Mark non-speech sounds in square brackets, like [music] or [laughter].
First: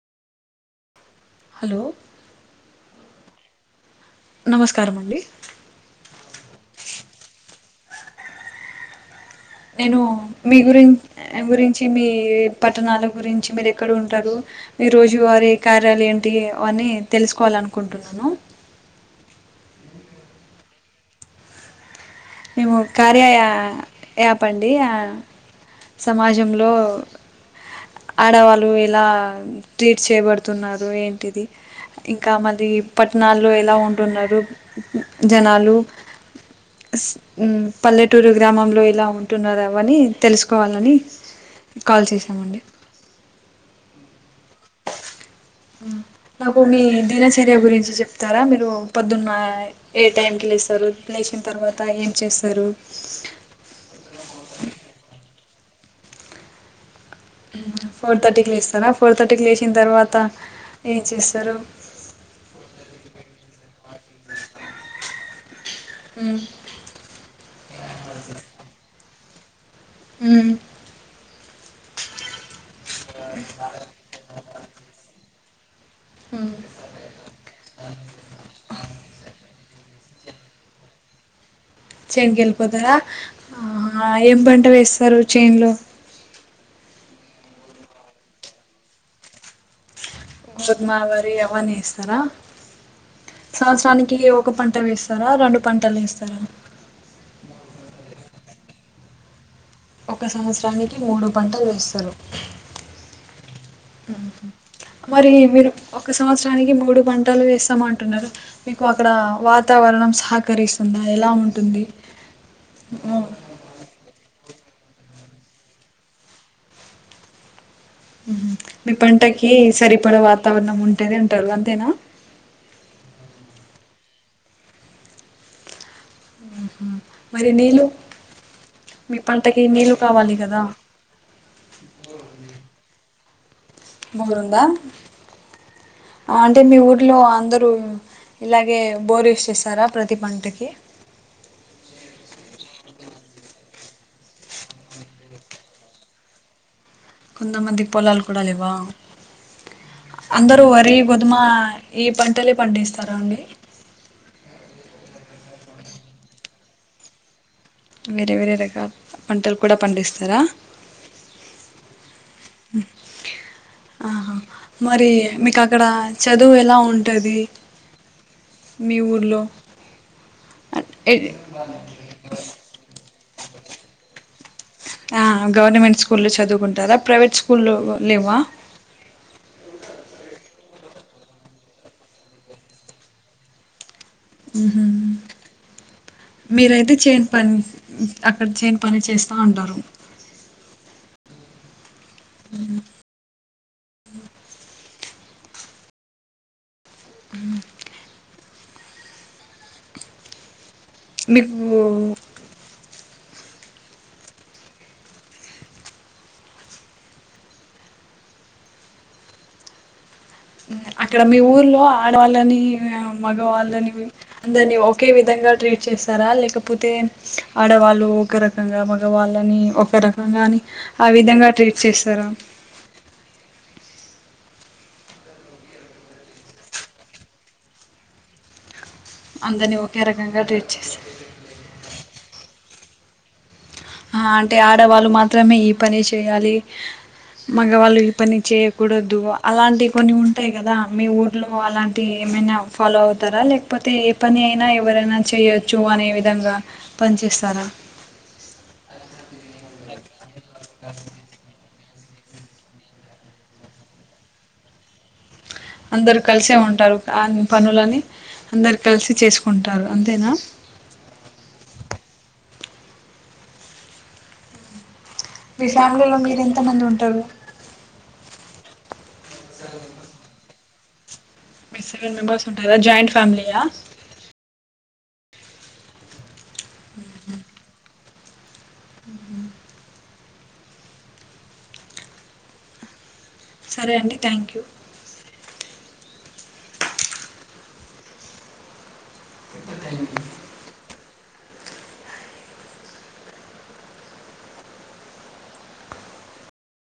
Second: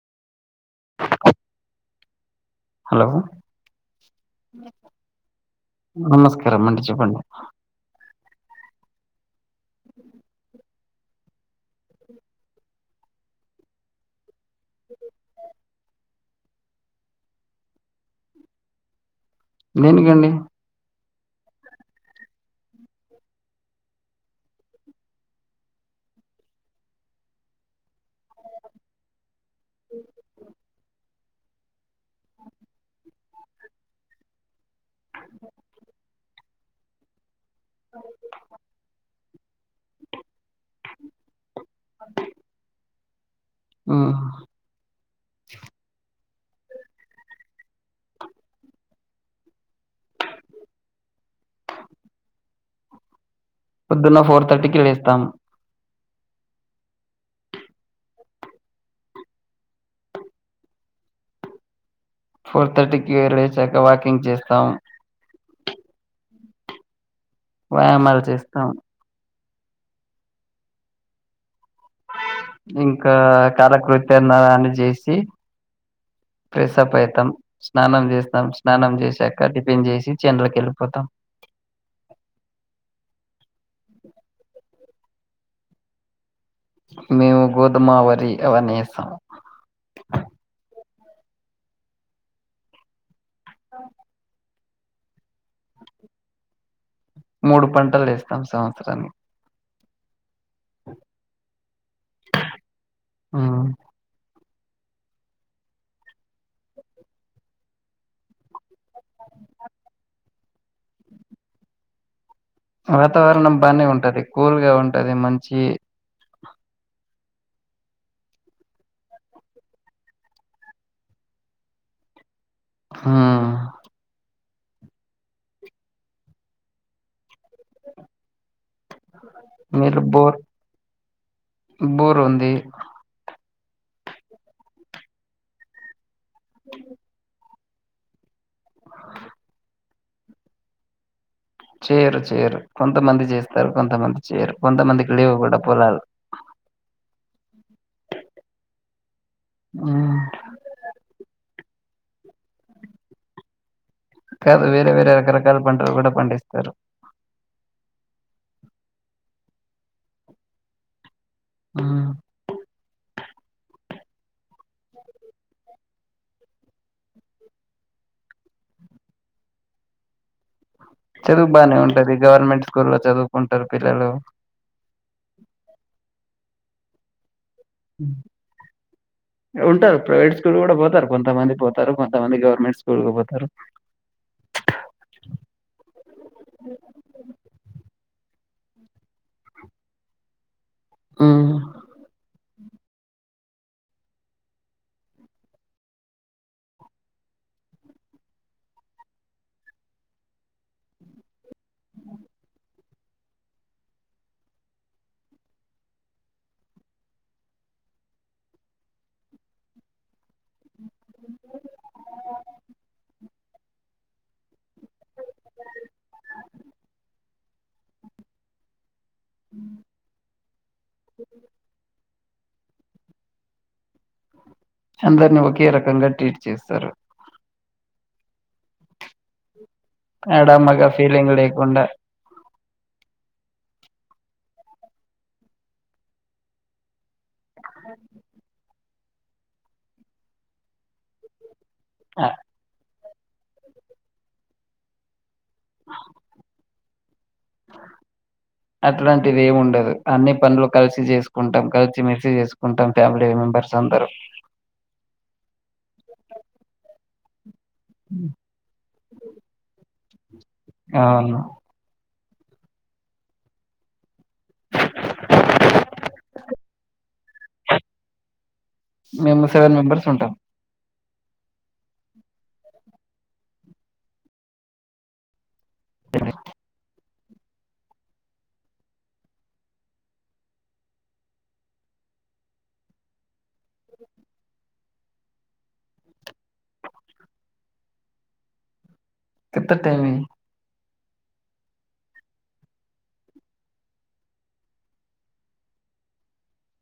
Hello hello నమస్కారం అండి రం అండి చెప్పండి నేను మీ గురిన్ గురించి మీ పట్టణాల గురించి మీరెక్కడ ఉంటారు మీ రోజువారీ కార్యాలు ఏంటి వన్నీ తెలుసుకోవాలనుకుంటున్నాను దేనికండి మేము కార్య యాప్ అండి ఆ సమాజంలో ఆడవాళ్ళు ఎలా ట్రీట్ చేయబడుతున్నారు ఏం టిది ఇంకా మళ్ళీ పట్టణాల్లో ఎలా ఉంటున్నరు జనాలు ఉమ్ పల్లెటూరు గ్రామంలో ఏలా ఉన్ టున్నారు అవ్వని తెలుసుకోవాలని కాల్ చేసామండి ఊహ్ ఉమ్ నాకు మీ దినచర్య గురించి చెప్తారా మీరు పొద్దున్న ఏ టైంకి లేస్తారు లేచిన తర్వాత ఏం చేస్తారు పొద్దున్న ఫోర్ థర్టీకిి లేస్తాం ఫోర్ థర్టీకి లేస్తారా ఫోర్ థర్టీకి లేచిన తర్వాత ఏం చేస్తారు ఫోర్ థర్టీకి [unintelligible] లేచాక వాకింగ్ చేస్తాం ఉమ్ వ్యాయామాలు చేస్తాం ఊ ఇంకా కాలకృత్యన్న అన్నీ చేసి ఉమ్ ప్రెసప్ ఐతాం స్నానం చేస్తాం స్నానం చేసాక డి నేన్ జేసిచ్చి అందులొకెళ్ళిపోతాం చెన్ కెల్పోతారా ఆ ఏం పంట వేస్ తారు చేన్లో మేము గోధుమ వరి అవన్నీ ఏస్తాం దుమాల వరి అవన్నీ ఎస్తారా సంవత్సరానికి యో ఒక్క పంట వేస్తారా రెండు పంటలేస్తారా మూడు పంటలేస్తాం సం చరాని క్క సంవత్సరానికి మూడు పంటలు వేస్తరు మ్మ్ ఊహూ మరి మీరు ఒక్క సంవత్సరానికి మూడు పంటలు వేస్తాం అంటున్నారు మీకు అక్కడ వాతావరణం సహకరిస్తుందా ఎలా ఉంటుంది వాతావరణం బానే ఉంటది కూల్ గా ఉన్ టదే మంచి ఊహూ మీ పంటకి సరిపడ వాతావరణం ఉంటది అంటరు అంతేనా హా ఉహు మరి నీళ్ళు మీ పంటకి నీళ్ళు మిల్ కావాలి బోర్ కదా బోరు ఉంది ముగురుందా. ఆంటే మీ ఊర్లో అందర్. డు ఇలాగే బోర్ యూజ్ చేస్తారా ప్రతి పంటకి చేయరు చేయరు కొంతమంది జేస్తారు కొంతమంది చెయ్యరు కొంతమందికి లేవ్ గూడా పోలాలు. కొంతమందికి పొలాల్ కూడా లె. ఉమ్, అందరు వరి గొధుమా. ఈ పంటలే పండిస్తరా అండి. కాదు వేరే వేరే రకరకాల పంటలు గూడా పండిస్తారు. వేరే వేరే రకాల్ ప పంటల్ కూడా పండిస్తారా. ఉమ్. ఆహా మరీ మీక్ అక్కడ చదువు ఎలా ఉంటది మీ ఊర్లో. చదువ్ బానే ఉంటది గవర్నమెంట్ స్కూల్లో చదువ్. ఉంటరు పిల్లలు. ఆ గవర్నమెంట్ స్కూల్లో చదువుకుంటారా ప్రైవేట్ స్కూ. ఉంటారు ప్రైవేట్ స్కూ. తూల్ గుడా పోతారు కొంతమంది పోతారు కొంతమంది గవర్నమెంట్ స్కూల్ కు పోతారు. హు హ్మ్ మీరైతే చేన్ పని. అక్కడ చేన్ పని చేస్తా అంటారు. హు హ్మ్. ఉమ్. ఉమ్. మీక్ మూ. [unintelligible] అక్కడ మీ ఊర్లో ఆడవాళ్ళని మగవాళ్ళని. అందర్నీ ఒకే విధంగా ట్రీట్ చేస్తారా లేకపోతే. అడవాళ్ళు ఊకరకంగా. వాళ్ళని ఒక రకంగాని ఆ విధంగా ట్రీట్ చేస్తారా. అందర్నీ ఒకే రకంగా ట్వీట్ చేస్తారు. అందరినీ ఒకే రకంగా ట్రీట్ ఎడమగా చేస్తారు ఫీలింగ్ లేకుండా. ఆ అంటే ఆడవాళ్ళు మాత్రమే ఈ పనే చేయాలి. మగవాళ్ళు ఈ పని చేయక్. కూడదు అలాంటి కొన్ని ఉంటాయి గదా మీ ఊర్లో. నువ్ అలాంటి ఆ, ఏమైనా ఫాలో అవు. తర లేకపోతే ఏ పని ఐనా ఎవరైనా. చేయొచ్చు అనే విధంగా. పన్చేస్తారా. అట్లాంటిది ఏమి ఉండదు అన్ని పనులు కలిసి చేసుకుంటాం కలిసి. మస్ చేసుకుంటాం ఫ్యామిలీ మెంబర్స్ అందరూ అందరు కలిసే ఉంటారు కా పనులని అందరు కలిసి చేసుకుంటారు అంతేనా ఆను మీ ఫ్యామిలీలో మీరు ఎంత మంది ఉంటారు మేము సెవెన్ మెంబర్స్ ఉంటాం మీ సెవెన్ మెంబెర్స్ ఉంటారా జాయింట్ ఫ్యామిలీయా [inaudible] ఉ సరే అండి థ్యాంక్ యూ ఎ టైమ్ ఇ